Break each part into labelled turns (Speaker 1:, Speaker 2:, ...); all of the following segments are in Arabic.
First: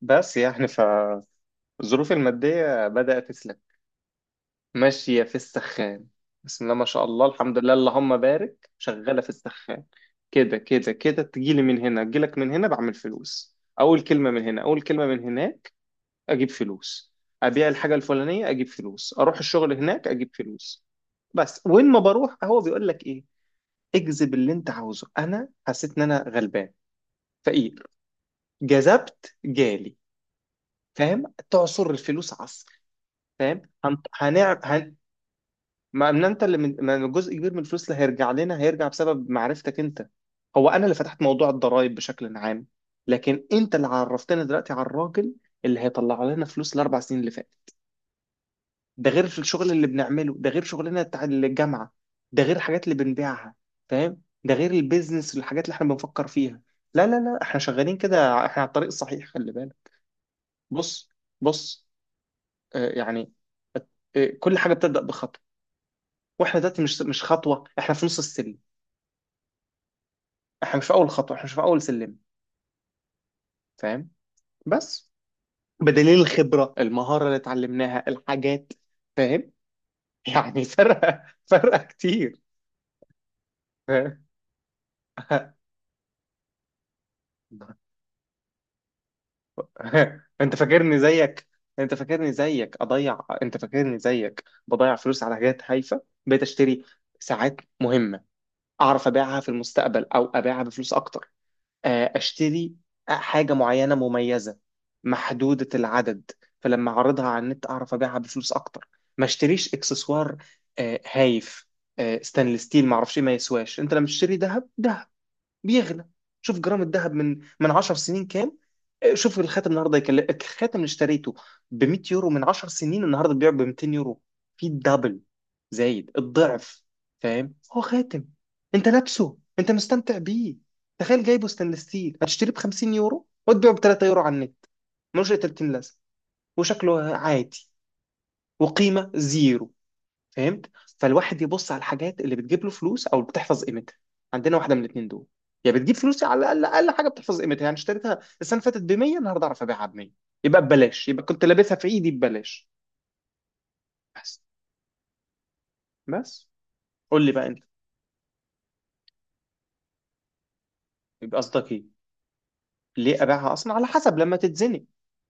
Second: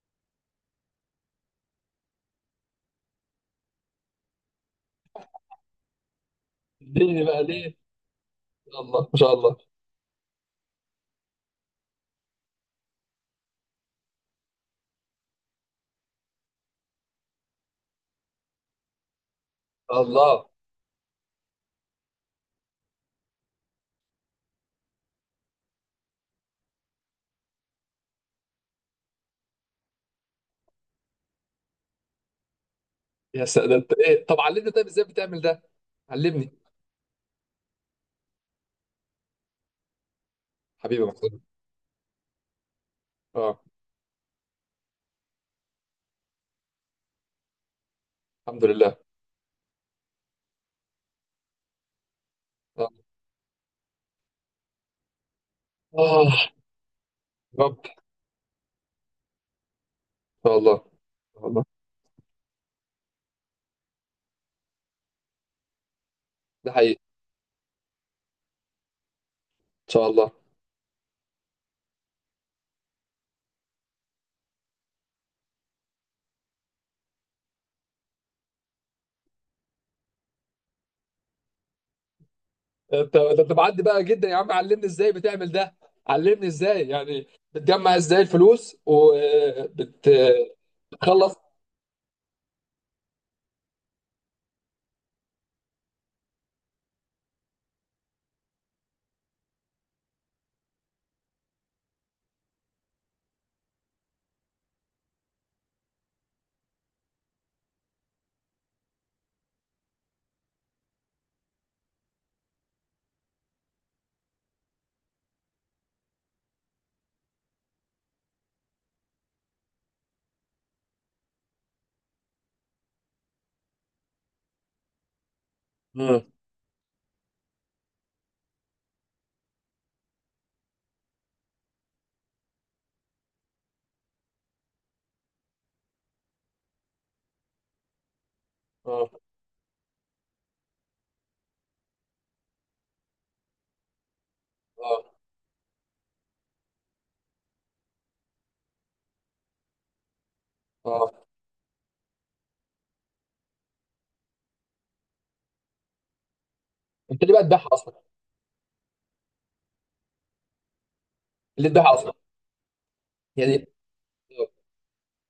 Speaker 1: بس يعني فالظروف المادية بدأت تسلك. ماشية في السخان. بسم الله ما شاء
Speaker 2: ليه
Speaker 1: الله،
Speaker 2: بقى
Speaker 1: الحمد لله،
Speaker 2: ليه.
Speaker 1: اللهم بارك،
Speaker 2: الله ما
Speaker 1: شغالة في
Speaker 2: شاء الله.
Speaker 1: السخان. كده كده كده، تجيلي من هنا، تجيلك من هنا، بعمل فلوس، أول كلمة من هنا، أول كلمة من هناك. أجيب فلوس، أبيع الحاجة الفلانية، أجيب فلوس، أروح الشغل هناك، أجيب
Speaker 2: الله.
Speaker 1: فلوس. بس وين ما بروح هو بيقول لك إيه؟ اجذب اللي أنت عاوزه. أنا حسيت إن أنا غلبان، فقير، جذبت جالي. فاهم؟ تعصر الفلوس عصر.
Speaker 2: يا
Speaker 1: فاهم؟
Speaker 2: سلام، ده انت
Speaker 1: هن...
Speaker 2: ايه؟ طب
Speaker 1: هنعمل
Speaker 2: علمني، طيب
Speaker 1: هن...
Speaker 2: ازاي بتعمل ده؟
Speaker 1: ما إن انت
Speaker 2: علمني.
Speaker 1: اللي من... ما جزء كبير من الفلوس اللي هيرجع لنا هيرجع بسبب معرفتك انت. هو انا اللي
Speaker 2: حبيبي يا
Speaker 1: فتحت
Speaker 2: محمود.
Speaker 1: موضوع الضرائب بشكل عام، لكن
Speaker 2: اه.
Speaker 1: انت اللي عرفتنا دلوقتي على الراجل اللي هيطلع لنا فلوس الاربع سنين اللي فاتت.
Speaker 2: الحمد لله.
Speaker 1: ده غير في الشغل اللي بنعمله، ده غير شغلنا بتاع الجامعه، ده غير الحاجات
Speaker 2: اه.
Speaker 1: اللي بنبيعها. فاهم؟ ده غير البيزنس والحاجات اللي احنا بنفكر
Speaker 2: آه.
Speaker 1: فيها. لا لا لا، احنا
Speaker 2: يا رب ان
Speaker 1: شغالين كده، احنا على الطريق الصحيح، خلي بالك.
Speaker 2: شاء الله. ان
Speaker 1: بص.
Speaker 2: شاء الله.
Speaker 1: بص. يعني كل حاجه بتبدا بخطوه. واحنا
Speaker 2: ده
Speaker 1: دلوقتي
Speaker 2: حقيقي.
Speaker 1: مش خطوه، احنا في نص السلم.
Speaker 2: ان شاء الله.
Speaker 1: احنا مش في اول خطوه، احنا مش في اول سلم. فاهم؟ بس بدليل الخبره، المهاره اللي اتعلمناها، الحاجات. فاهم؟ يعني فرقه فرقه كتير.
Speaker 2: انت ده انت معدي بقى
Speaker 1: فاهم؟
Speaker 2: جدا يا عم، علمني ازاي بتعمل ده. علمني ازاي يعني. بتجمع ازاي الفلوس وبتخلص؟
Speaker 1: انت فاكرني زيك، انت فاكرني زيك اضيع، انت فاكرني زيك بضيع فلوس على حاجات هايفه. بقيت اشتري ساعات مهمه، اعرف ابيعها في المستقبل او ابيعها بفلوس اكتر. اشتري حاجه معينه مميزه، محدوده العدد، فلما اعرضها على النت اعرف ابيعها بفلوس اكتر. ما اشتريش اكسسوار هايف. ستانلس ستيل ما اعرفش إيه، ما يسواش. انت لما تشتري ذهب ده بيغلى. شوف جرام الذهب من 10 سنين كام؟ شوف الخاتم النهارده يكلف. الخاتم اللي اشتريته ب 100 يورو من 10 سنين، النهارده بيبيع ب 200 يورو، في الدبل، زايد
Speaker 2: امم.
Speaker 1: الضعف. فاهم؟ هو خاتم انت لابسه انت مستمتع بيه. تخيل جايبه ستانلس ستيل هتشتريه ب 50 يورو وتبيعه ب 3 يورو على النت، ملوش اي 30 لازمه، وشكله عادي،
Speaker 2: اه.
Speaker 1: وقيمه زيرو. فهمت؟ فالواحد يبص على الحاجات اللي بتجيب له فلوس او بتحفظ قيمتها. عندنا واحده من
Speaker 2: اه.
Speaker 1: الاثنين دول، يا بتجيب فلوس، على الاقل اقل حاجه بتحفظ قيمتها. يعني اشتريتها السنه اللي فاتت ب 100، النهارده اعرف ابيعها ب 100، يبقى ببلاش،
Speaker 2: اه.
Speaker 1: يبقى كنت لابسها في ايدي ببلاش. بس. بس.
Speaker 2: انت
Speaker 1: قول لي
Speaker 2: ليه بقى
Speaker 1: بقى انت.
Speaker 2: تبيعها اصلا؟
Speaker 1: يبقى
Speaker 2: ليه
Speaker 1: قصدك
Speaker 2: تبيعها
Speaker 1: ايه؟
Speaker 2: اصلا؟
Speaker 1: ليه ابيعها
Speaker 2: يعني.
Speaker 1: اصلا؟ على حسب لما تتزنق.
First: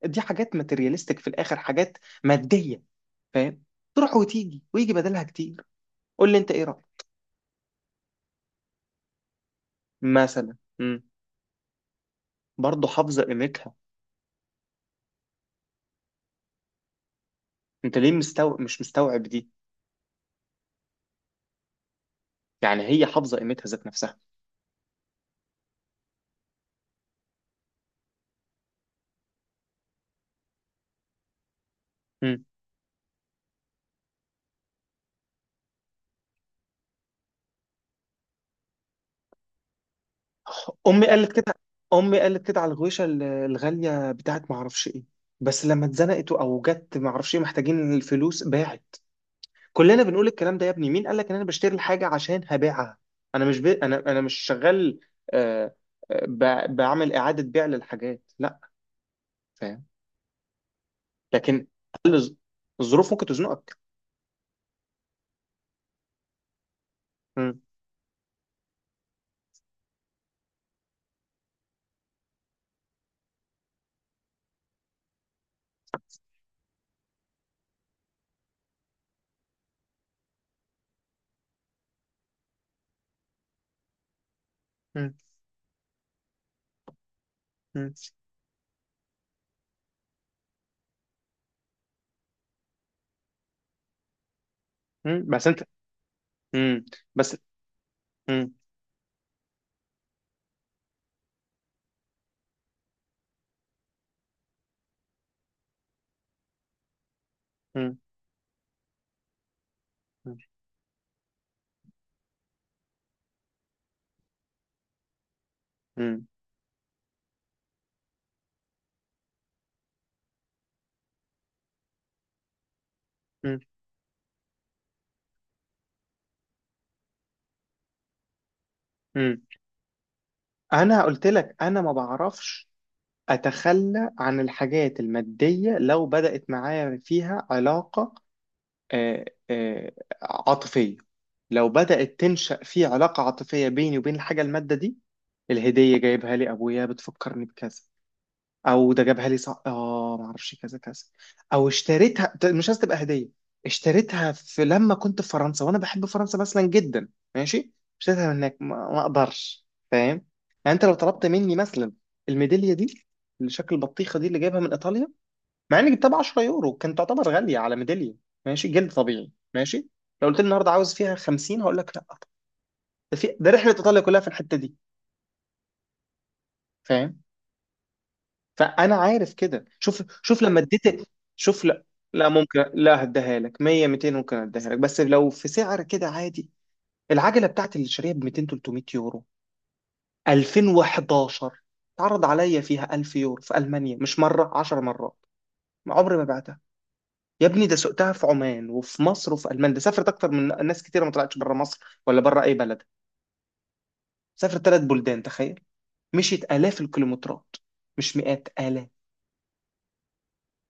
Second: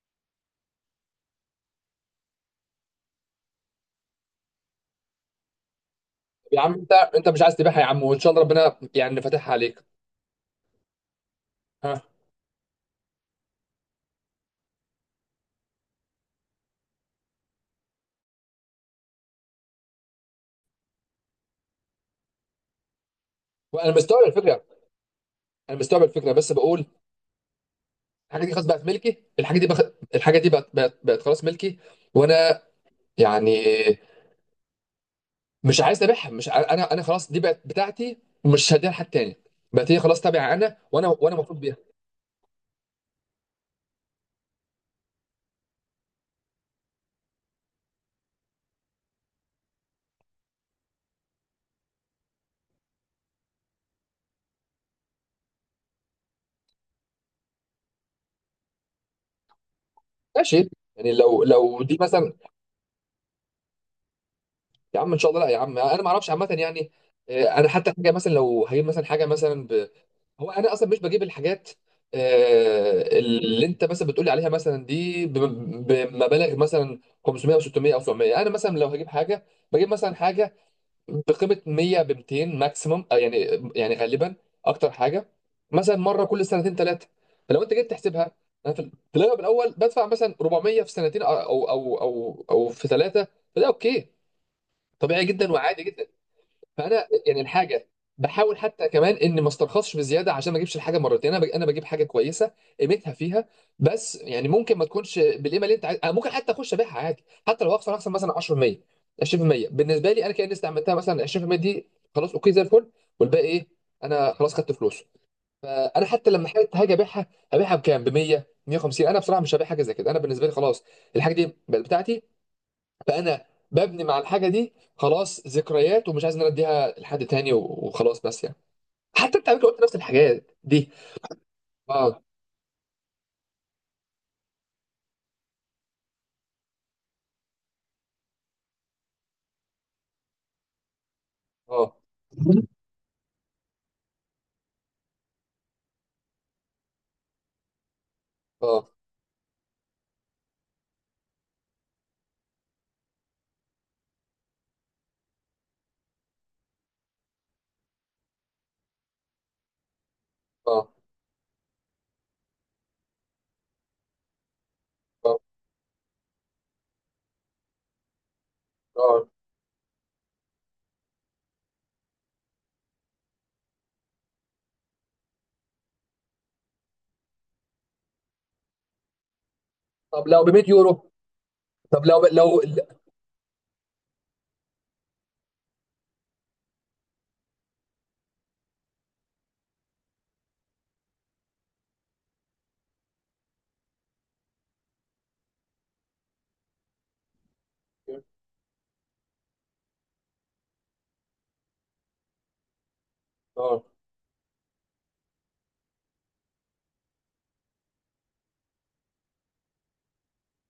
Speaker 1: دي حاجات ماتيرياليستيك في الاخر، حاجات ماديه. فاهم؟ تروح وتيجي ويجي بدلها كتير. قول لي انت
Speaker 2: يا
Speaker 1: ايه
Speaker 2: عم انت
Speaker 1: رايك.
Speaker 2: مش عايز تبيعها يا عم، وان شاء الله ربنا يعني فاتحها عليك.
Speaker 1: مثلا
Speaker 2: ها.
Speaker 1: برضه حافظه قيمتها. انت ليه مستوعب مش مستوعب دي؟ يعني هي حافظه قيمتها ذات
Speaker 2: وانا
Speaker 1: نفسها.
Speaker 2: مستوعب الفكره، انا مستوعب الفكره، بس بقول: الحاجه دي خلاص بقت ملكي، الحاجه دي الحاجه دي بقت خلاص ملكي.
Speaker 1: مم.
Speaker 2: وانا يعني مش عايز ابيعها، مش انا خلاص دي بقت بتاعتي. ومش هديها لحد تاني. بقت هي خلاص تابعه انا،
Speaker 1: امي
Speaker 2: وانا
Speaker 1: قالت
Speaker 2: وانا
Speaker 1: كده،
Speaker 2: مبسوط بيها.
Speaker 1: امي قالت كده على الغويشه الغاليه بتاعت ما اعرفش ايه، بس لما اتزنقت او جت ما اعرفش ايه محتاجين الفلوس باعت. كلنا بنقول الكلام ده. يا ابني مين قال لك ان انا بشتري الحاجه عشان هبيعها؟ انا مش شغال. آه... بعمل اعاده بيع للحاجات؟ لا. فاهم؟
Speaker 2: ماشي. يعني لو
Speaker 1: لكن
Speaker 2: لو دي مثلا.
Speaker 1: ال- الظروف ممكن تزنقك.
Speaker 2: يا عم ان شاء الله، لا يا عم، انا ما اعرفش عامه يعني.
Speaker 1: مم.
Speaker 2: انا حتى حاجه مثلا لو هجيب مثلا حاجه مثلا، هو انا اصلا مش بجيب الحاجات. اللي انت مثلا بتقولي عليها مثلا دي بمبالغ مثلا 500 او 600 او 700. انا مثلا لو هجيب حاجه بجيب مثلا حاجه بقيمه 100 ب 200 ماكسيمم، يعني. يعني غالبا اكتر
Speaker 1: مم.
Speaker 2: حاجه مثلا مره كل سنتين ثلاثه. فلو انت جيت
Speaker 1: مم.
Speaker 2: تحسبها، انا في الاغلب الاول بدفع مثلا 400 في سنتين أو في ثلاثه. فده اوكي،
Speaker 1: مم.
Speaker 2: طبيعي
Speaker 1: بس
Speaker 2: جدا
Speaker 1: انت.
Speaker 2: وعادي جدا.
Speaker 1: مم.
Speaker 2: فانا
Speaker 1: بس.
Speaker 2: يعني الحاجه
Speaker 1: مم.
Speaker 2: بحاول حتى كمان اني ما استرخصش بزياده عشان ما اجيبش الحاجه مرتين، انا انا بجيب حاجه كويسه قيمتها فيها. بس يعني ممكن ما تكونش بالقيمه اللي انت عايز. أنا ممكن حتى اخش ابيعها عادي، حتى لو اخسر
Speaker 1: مم.
Speaker 2: مثلا 10% 20%. بالنسبه لي انا كاني استعملتها مثلا 20% دي، خلاص اوكي زي الفل. والباقي ايه؟ انا خلاص خدت فلوسه. فانا
Speaker 1: مم.
Speaker 2: حتى لما حاجه هاجي ابيعها، هبيعها بكام؟ ب 100، 150؟ انا بصراحه مش هبيع حاجه زي كده، انا بالنسبه لي خلاص الحاجه دي بقت بتاعتي. فانا
Speaker 1: مم.
Speaker 2: ببني مع الحاجه دي خلاص ذكريات، ومش عايز ان انا اديها لحد تاني وخلاص، بس يعني. حتى
Speaker 1: مم.
Speaker 2: انت على فكره قلت نفس الحاجات دي.
Speaker 1: انا قلت لك انا ما
Speaker 2: اه.
Speaker 1: بعرفش اتخلى عن الحاجات الماديه لو بدات معايا فيها علاقه آه، آه، عاطفيه. لو
Speaker 2: اه.
Speaker 1: بدات تنشا في علاقه عاطفيه بيني وبين الحاجه الماده دي. الهديه جايبها لي ابويا بتفكرني بكذا،
Speaker 2: اه.
Speaker 1: او ده جابها لي صح اه ما اعرفش كذا كذا، او اشتريتها ده مش عايز تبقى هديه. اشتريتها في لما كنت في فرنسا وانا بحب فرنسا مثلا جدا. ماشي. اشتريتها من هناك ما اقدرش. فاهم؟ يعني انت
Speaker 2: اه.
Speaker 1: لو طلبت مني مثلا الميداليه دي اللي شكل البطيخه دي اللي جايبها من ايطاليا،
Speaker 2: اه.
Speaker 1: مع اني جبتها ب 10 يورو كانت تعتبر غاليه على ميداليه، ماشي، جلد
Speaker 2: اه.
Speaker 1: طبيعي ماشي. لو قلت لي النهارده عاوز فيها 50 هقول لك لا. ده في ده رحله ايطاليا كلها في الحته دي. فاهم؟ فانا عارف كده. شوف،
Speaker 2: طب
Speaker 1: شوف
Speaker 2: لو ب
Speaker 1: لما
Speaker 2: 100
Speaker 1: اديت،
Speaker 2: يورو؟
Speaker 1: شوف. لا.
Speaker 2: طب لو ب...
Speaker 1: لا ممكن،
Speaker 2: لو
Speaker 1: لا هديها لك 100 200 ممكن اديها لك بس لو في سعر كده عادي. العجله بتاعتي اللي شاريها ب 200 300 يورو 2011، اتعرض عليا فيها 1000 يورو في المانيا، مش مره 10 مرات، ما عمري ما بعتها. يا ابني ده سقتها في عمان وفي مصر وفي المانيا. ده سافرت اكتر من ناس كتيره ما طلعتش بره مصر ولا بره اي بلد.
Speaker 2: اه.
Speaker 1: سافرت ثلاث بلدان، تخيل. مشيت الاف الكيلومترات، مش مئات الاف.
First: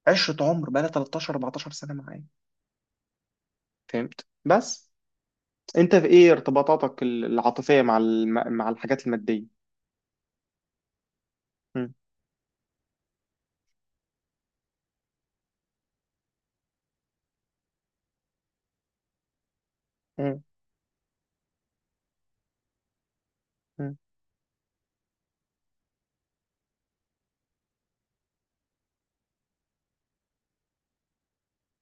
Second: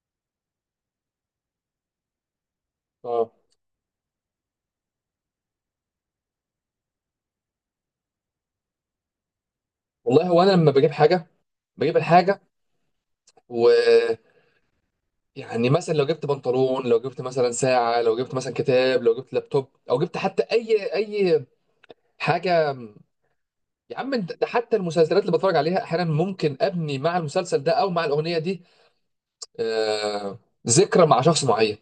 Speaker 1: عشرة، عمر بقى لها 13 14 سنه معايا.
Speaker 2: اه.
Speaker 1: فهمت؟ بس انت في ايه ارتباطاتك العاطفية مع مع الحاجات المادية؟
Speaker 2: والله، هو انا لما بجيب حاجه،
Speaker 1: م.
Speaker 2: بجيب الحاجه، ويعني مثلا لو جبت بنطلون، لو جبت مثلا ساعه، لو جبت مثلا كتاب، لو جبت لابتوب، او جبت
Speaker 1: م.
Speaker 2: حتى اي حاجه.
Speaker 1: م.
Speaker 2: يا عم انت ده، حتى المسلسلات اللي بتفرج عليها احيانا ممكن ابني مع المسلسل ده او مع الاغنيه دي. آه، ذكرى مع شخص معين.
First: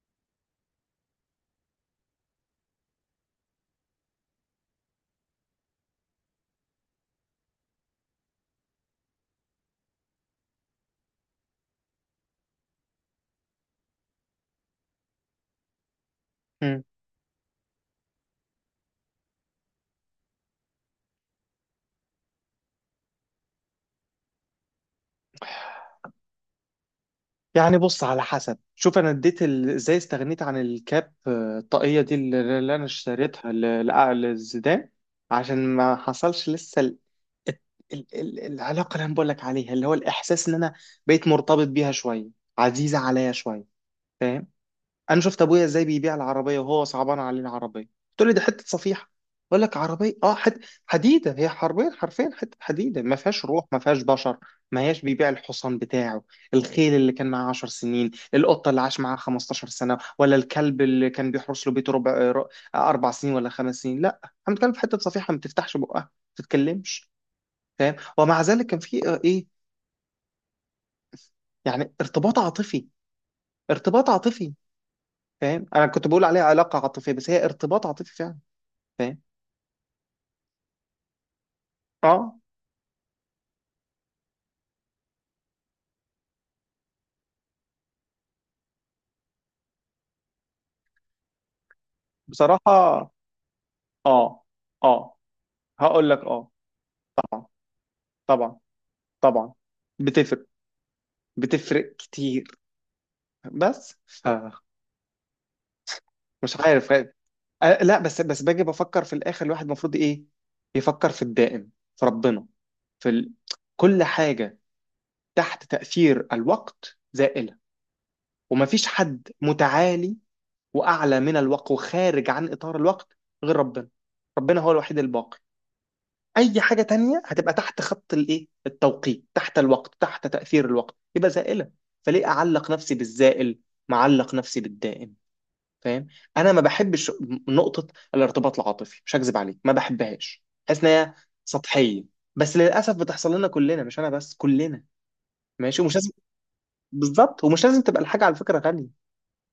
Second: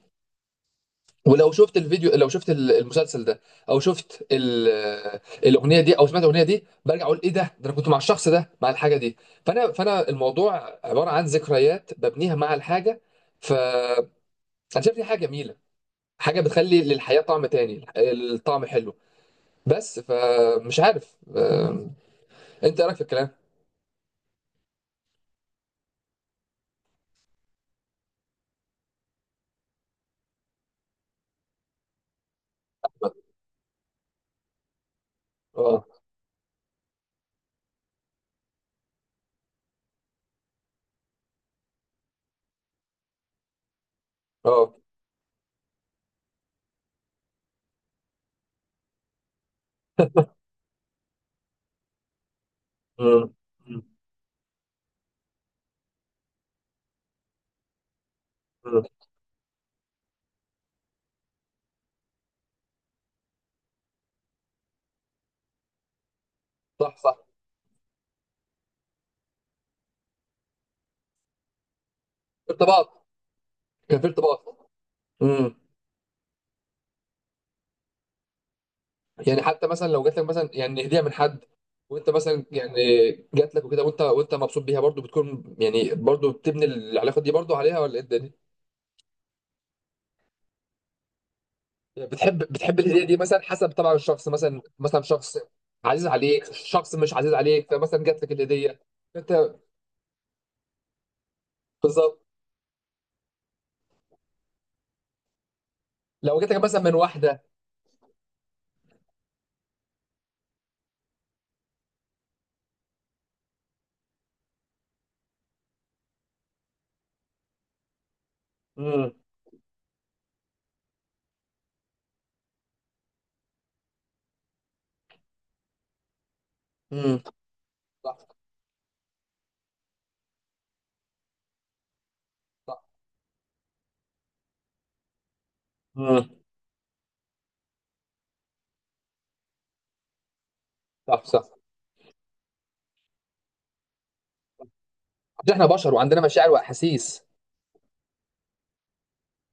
Speaker 2: ولو شفت الفيديو، لو شفت المسلسل ده، او شفت الاغنيه دي، او سمعت الاغنيه دي، برجع اقول ايه ده، انا كنت مع الشخص ده مع الحاجه دي. فانا الموضوع عباره عن ذكريات ببنيها مع الحاجه. فانا شايف دي حاجه جميله، حاجه
Speaker 1: م.
Speaker 2: بتخلي للحياه طعم تاني، الطعم حلو. بس فمش عارف، انت ايه رايك في الكلام؟
Speaker 1: يعني بص على حسب. شوف انا اديت ازاي استغنيت عن الكاب الطاقية دي اللي انا اشتريتها للزيدان، عشان
Speaker 2: اه.
Speaker 1: ما حصلش لسه ال... الت- ال... ال... العلاقة اللي انا بقول لك عليها اللي هو الاحساس ان انا بقيت مرتبط بيها شوية، عزيزة عليا شوية. فاهم؟
Speaker 2: اه.
Speaker 1: انا شفت ابويا ازاي بيبيع العربيه وهو صعبان عليه العربيه. قلت له دي حته صفيحه، بقول لك عربيه اه حته حديده. هي حرفيا حرفيا حته حديده، ما
Speaker 2: مم.
Speaker 1: فيهاش روح ما
Speaker 2: مم.
Speaker 1: فيهاش بشر. ما هياش بيبيع الحصان بتاعه، الخيل اللي كان معاه 10 سنين، القطه اللي
Speaker 2: مم.
Speaker 1: عاش معاه 15 سنه، ولا الكلب اللي كان بيحرس له بيته اربع سنين ولا خمس سنين. لا احنا بنتكلم في حته صفيحه ما بتفتحش بقها ما
Speaker 2: صح
Speaker 1: بتتكلمش.
Speaker 2: صح.
Speaker 1: فاهم؟ ومع ذلك كان في ايه، يعني ارتباط
Speaker 2: في
Speaker 1: عاطفي.
Speaker 2: ارتباط. كان في
Speaker 1: ارتباط عاطفي.
Speaker 2: ارتباط. مم.
Speaker 1: فاهم؟ انا كنت بقول عليها علاقه عاطفيه بس هي ارتباط عاطفي فعلا. فاهم؟
Speaker 2: يعني حتى مثلا لو جات لك مثلا يعني هديه من حد، وانت
Speaker 1: اه.
Speaker 2: مثلا يعني جات لك وكده، وانت مبسوط بيها برضو، بتكون يعني برضو بتبني العلاقه دي برضو عليها، ولا ايه الدنيا؟ يعني
Speaker 1: بصراحه
Speaker 2: بتحب الهديه دي مثلا، حسب طبعا الشخص،
Speaker 1: اه.
Speaker 2: مثلا
Speaker 1: اه،
Speaker 2: شخص عزيز
Speaker 1: هقول لك
Speaker 2: عليك،
Speaker 1: اه.
Speaker 2: شخص مش عزيز
Speaker 1: طبعا.
Speaker 2: عليك، فمثلا جات لك
Speaker 1: طبعا.
Speaker 2: الهديه. انت
Speaker 1: طبعا. بتفرق، بتفرق
Speaker 2: بالظبط.
Speaker 1: كتير. بس ف،
Speaker 2: لو جات
Speaker 1: مش
Speaker 2: لك مثلا
Speaker 1: عارف.
Speaker 2: من
Speaker 1: فاهم؟
Speaker 2: واحده.
Speaker 1: آه لا، بس بس باجي بفكر في الاخر، الواحد المفروض ايه، يفكر في الدائم، في ربنا، في كل حاجه تحت تاثير الوقت زائله. ومفيش
Speaker 2: امم.
Speaker 1: حد متعالي واعلى من الوقت وخارج عن اطار الوقت غير ربنا. ربنا هو الوحيد الباقي. اي حاجه
Speaker 2: امم.
Speaker 1: تانية هتبقى تحت خط
Speaker 2: صح
Speaker 1: الايه التوقيت، تحت الوقت، تحت تاثير الوقت، يبقى زائله. فليه اعلق
Speaker 2: صح.
Speaker 1: نفسي بالزائل، معلق نفسي بالدائم. فاهم؟
Speaker 2: امم.
Speaker 1: انا ما بحبش، نقطه. الارتباط العاطفي مش هكذب عليك ما بحبهاش، حاسس ان هي
Speaker 2: صح صح.
Speaker 1: سطحيه. بس للاسف بتحصل لنا كلنا، مش انا بس، كلنا.
Speaker 2: احنا
Speaker 1: ماشي
Speaker 2: بشر
Speaker 1: ومش لازم.
Speaker 2: وعندنا مشاعر واحاسيس.
Speaker 1: بالظبط، ومش لازم تبقى الحاجه على فكره غاليه.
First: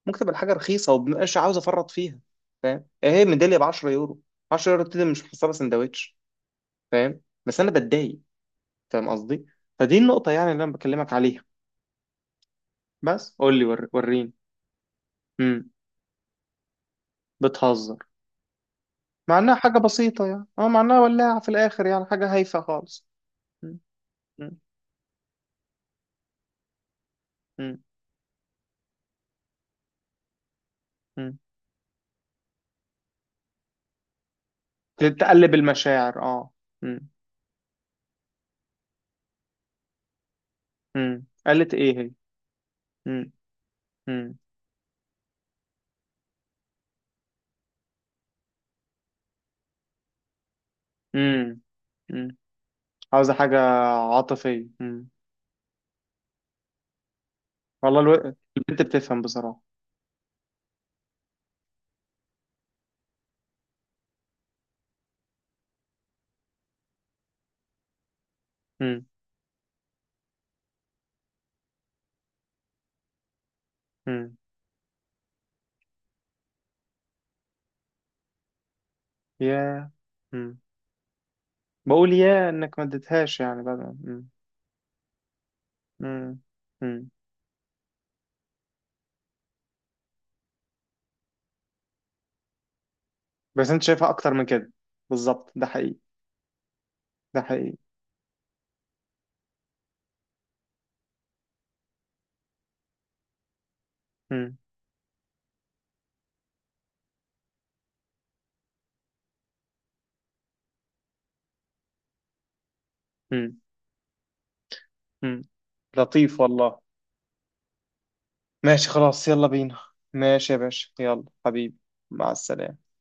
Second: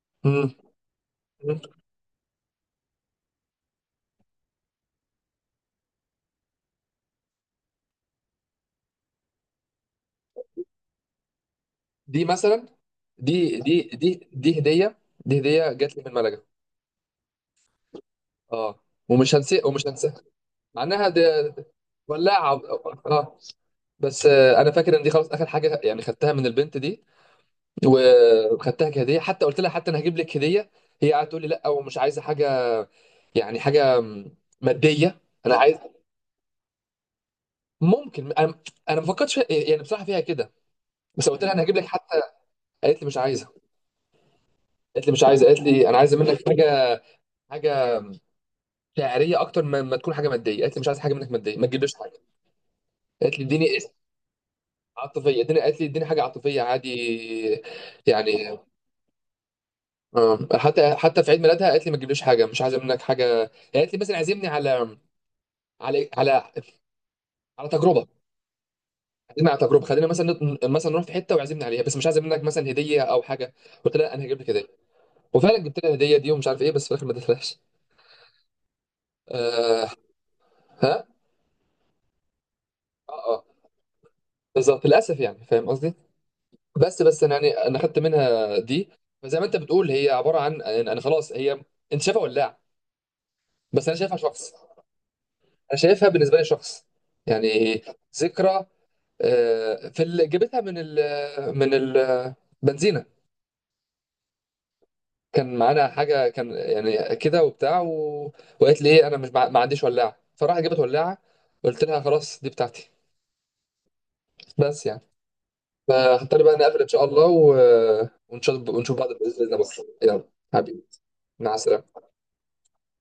Speaker 1: ممكن تبقى الحاجه رخيصه ومبقاش عاوز افرط فيها. فاهم؟ هي ميداليه ب 10 يورو، 10 يورو دي مش محسبه سندوتش. فاهم بس انا بتضايق فاهم قصدي؟ فدي النقطه يعني اللي انا بكلمك عليها.
Speaker 2: دي مثلا،
Speaker 1: بس قول لي وريني.
Speaker 2: دي هديه، دي
Speaker 1: امم.
Speaker 2: هديه جات لي من ملجا.
Speaker 1: بتهزر.
Speaker 2: اه. ومش
Speaker 1: مع انها
Speaker 2: هنسى
Speaker 1: حاجه
Speaker 2: ومش هنسى.
Speaker 1: بسيطه يعني اه، مع
Speaker 2: مع
Speaker 1: انها
Speaker 2: انها
Speaker 1: ولاعه في الاخر يعني حاجه هايفه
Speaker 2: ولاعه.
Speaker 1: خالص.
Speaker 2: اه.
Speaker 1: مم.
Speaker 2: بس
Speaker 1: مم.
Speaker 2: انا فاكر ان دي خلاص اخر حاجه يعني خدتها من البنت دي.
Speaker 1: مم.
Speaker 2: وخدتها كهديه، حتى قلت لها حتى انا هجيب لك هديه، هي قاعده
Speaker 1: مم.
Speaker 2: تقول لي لا، ومش عايزه حاجه، يعني حاجه ماديه.
Speaker 1: تقلب
Speaker 2: انا عايز،
Speaker 1: المشاعر اه. مم.
Speaker 2: ممكن انا، انا ما فكرتش فيها، يعني بصراحه فيها كده.
Speaker 1: مم.
Speaker 2: بس قلت لها انا
Speaker 1: قالت
Speaker 2: هجيب لك
Speaker 1: ايه هي؟
Speaker 2: حتى. قالت لي مش
Speaker 1: مم.
Speaker 2: عايزه.
Speaker 1: مم.
Speaker 2: قالت لي مش عايزه، قالت لي انا عايزه منك حاجه، حاجه شعريه اكتر ما تكون حاجه ماديه. قالت لي مش عايز حاجه منك ماديه،
Speaker 1: مم.
Speaker 2: ما تجيبليش حاجه.
Speaker 1: مم. عاوزه
Speaker 2: قالت لي
Speaker 1: حاجه
Speaker 2: اديني اسم.
Speaker 1: عاطفيه.
Speaker 2: عاطفيه. اديني، قالت لي اديني حاجه عاطفيه عادي
Speaker 1: والله
Speaker 2: يعني.
Speaker 1: البنت بتفهم بصراحة.
Speaker 2: آه. حتى في عيد ميلادها قالت لي ما تجيبليش حاجه، مش عايزه منك حاجه. قالت لي مثلا عزمني على على على على تجربه.
Speaker 1: امم.
Speaker 2: عزمني على تجربه، خلينا مثلا مثلا نروح في حته وعزمني عليها، بس مش عايزه منك مثلا هديه او حاجه. قلت لها انا
Speaker 1: امم.
Speaker 2: هجيب لك هديه، وفعلا جبت لها الهديه دي ومش عارف ايه، بس في الاخر ما اديتهاش. آه.
Speaker 1: يا، امم
Speaker 2: ها.
Speaker 1: بقول يا انك ما
Speaker 2: اه.
Speaker 1: اديتهاش
Speaker 2: اه.
Speaker 1: يعني بعد ما-، امم.
Speaker 2: بالظبط للاسف يعني، فاهم قصدي؟
Speaker 1: امم. امم.
Speaker 2: بس انا يعني انا خدت منها دي. فزي ما انت بتقول هي عباره عن يعني، انا خلاص هي، انت شايفها ولاعه،
Speaker 1: بس انت
Speaker 2: بس انا
Speaker 1: شايفها
Speaker 2: شايفها
Speaker 1: اكتر من
Speaker 2: شخص.
Speaker 1: كده. بالظبط ده
Speaker 2: انا
Speaker 1: حقيقي.
Speaker 2: شايفها بالنسبه لي شخص
Speaker 1: ده حقيقي.
Speaker 2: يعني، ذكرى. في اللي جابتها من ال من البنزينه،
Speaker 1: امم.
Speaker 2: كان معانا حاجه كان يعني كده وبتاع وقالت لي ايه انا مش ما عنديش ولاعه، فراحت جابت ولاعه. قلت لها خلاص دي بتاعتي
Speaker 1: امم.
Speaker 2: بس يعني.
Speaker 1: امم. لطيف
Speaker 2: فهضطر بقى
Speaker 1: والله.
Speaker 2: نقفل ان شاء الله ونشوف
Speaker 1: ماشي
Speaker 2: بعض
Speaker 1: خلاص
Speaker 2: باذن
Speaker 1: يلا
Speaker 2: الله
Speaker 1: بينا.
Speaker 2: بكره، يلا.
Speaker 1: ماشي يا
Speaker 2: حبيبي.
Speaker 1: باشا يلا
Speaker 2: مع
Speaker 1: حبيبي.
Speaker 2: السلامه.
Speaker 1: مع السلامة.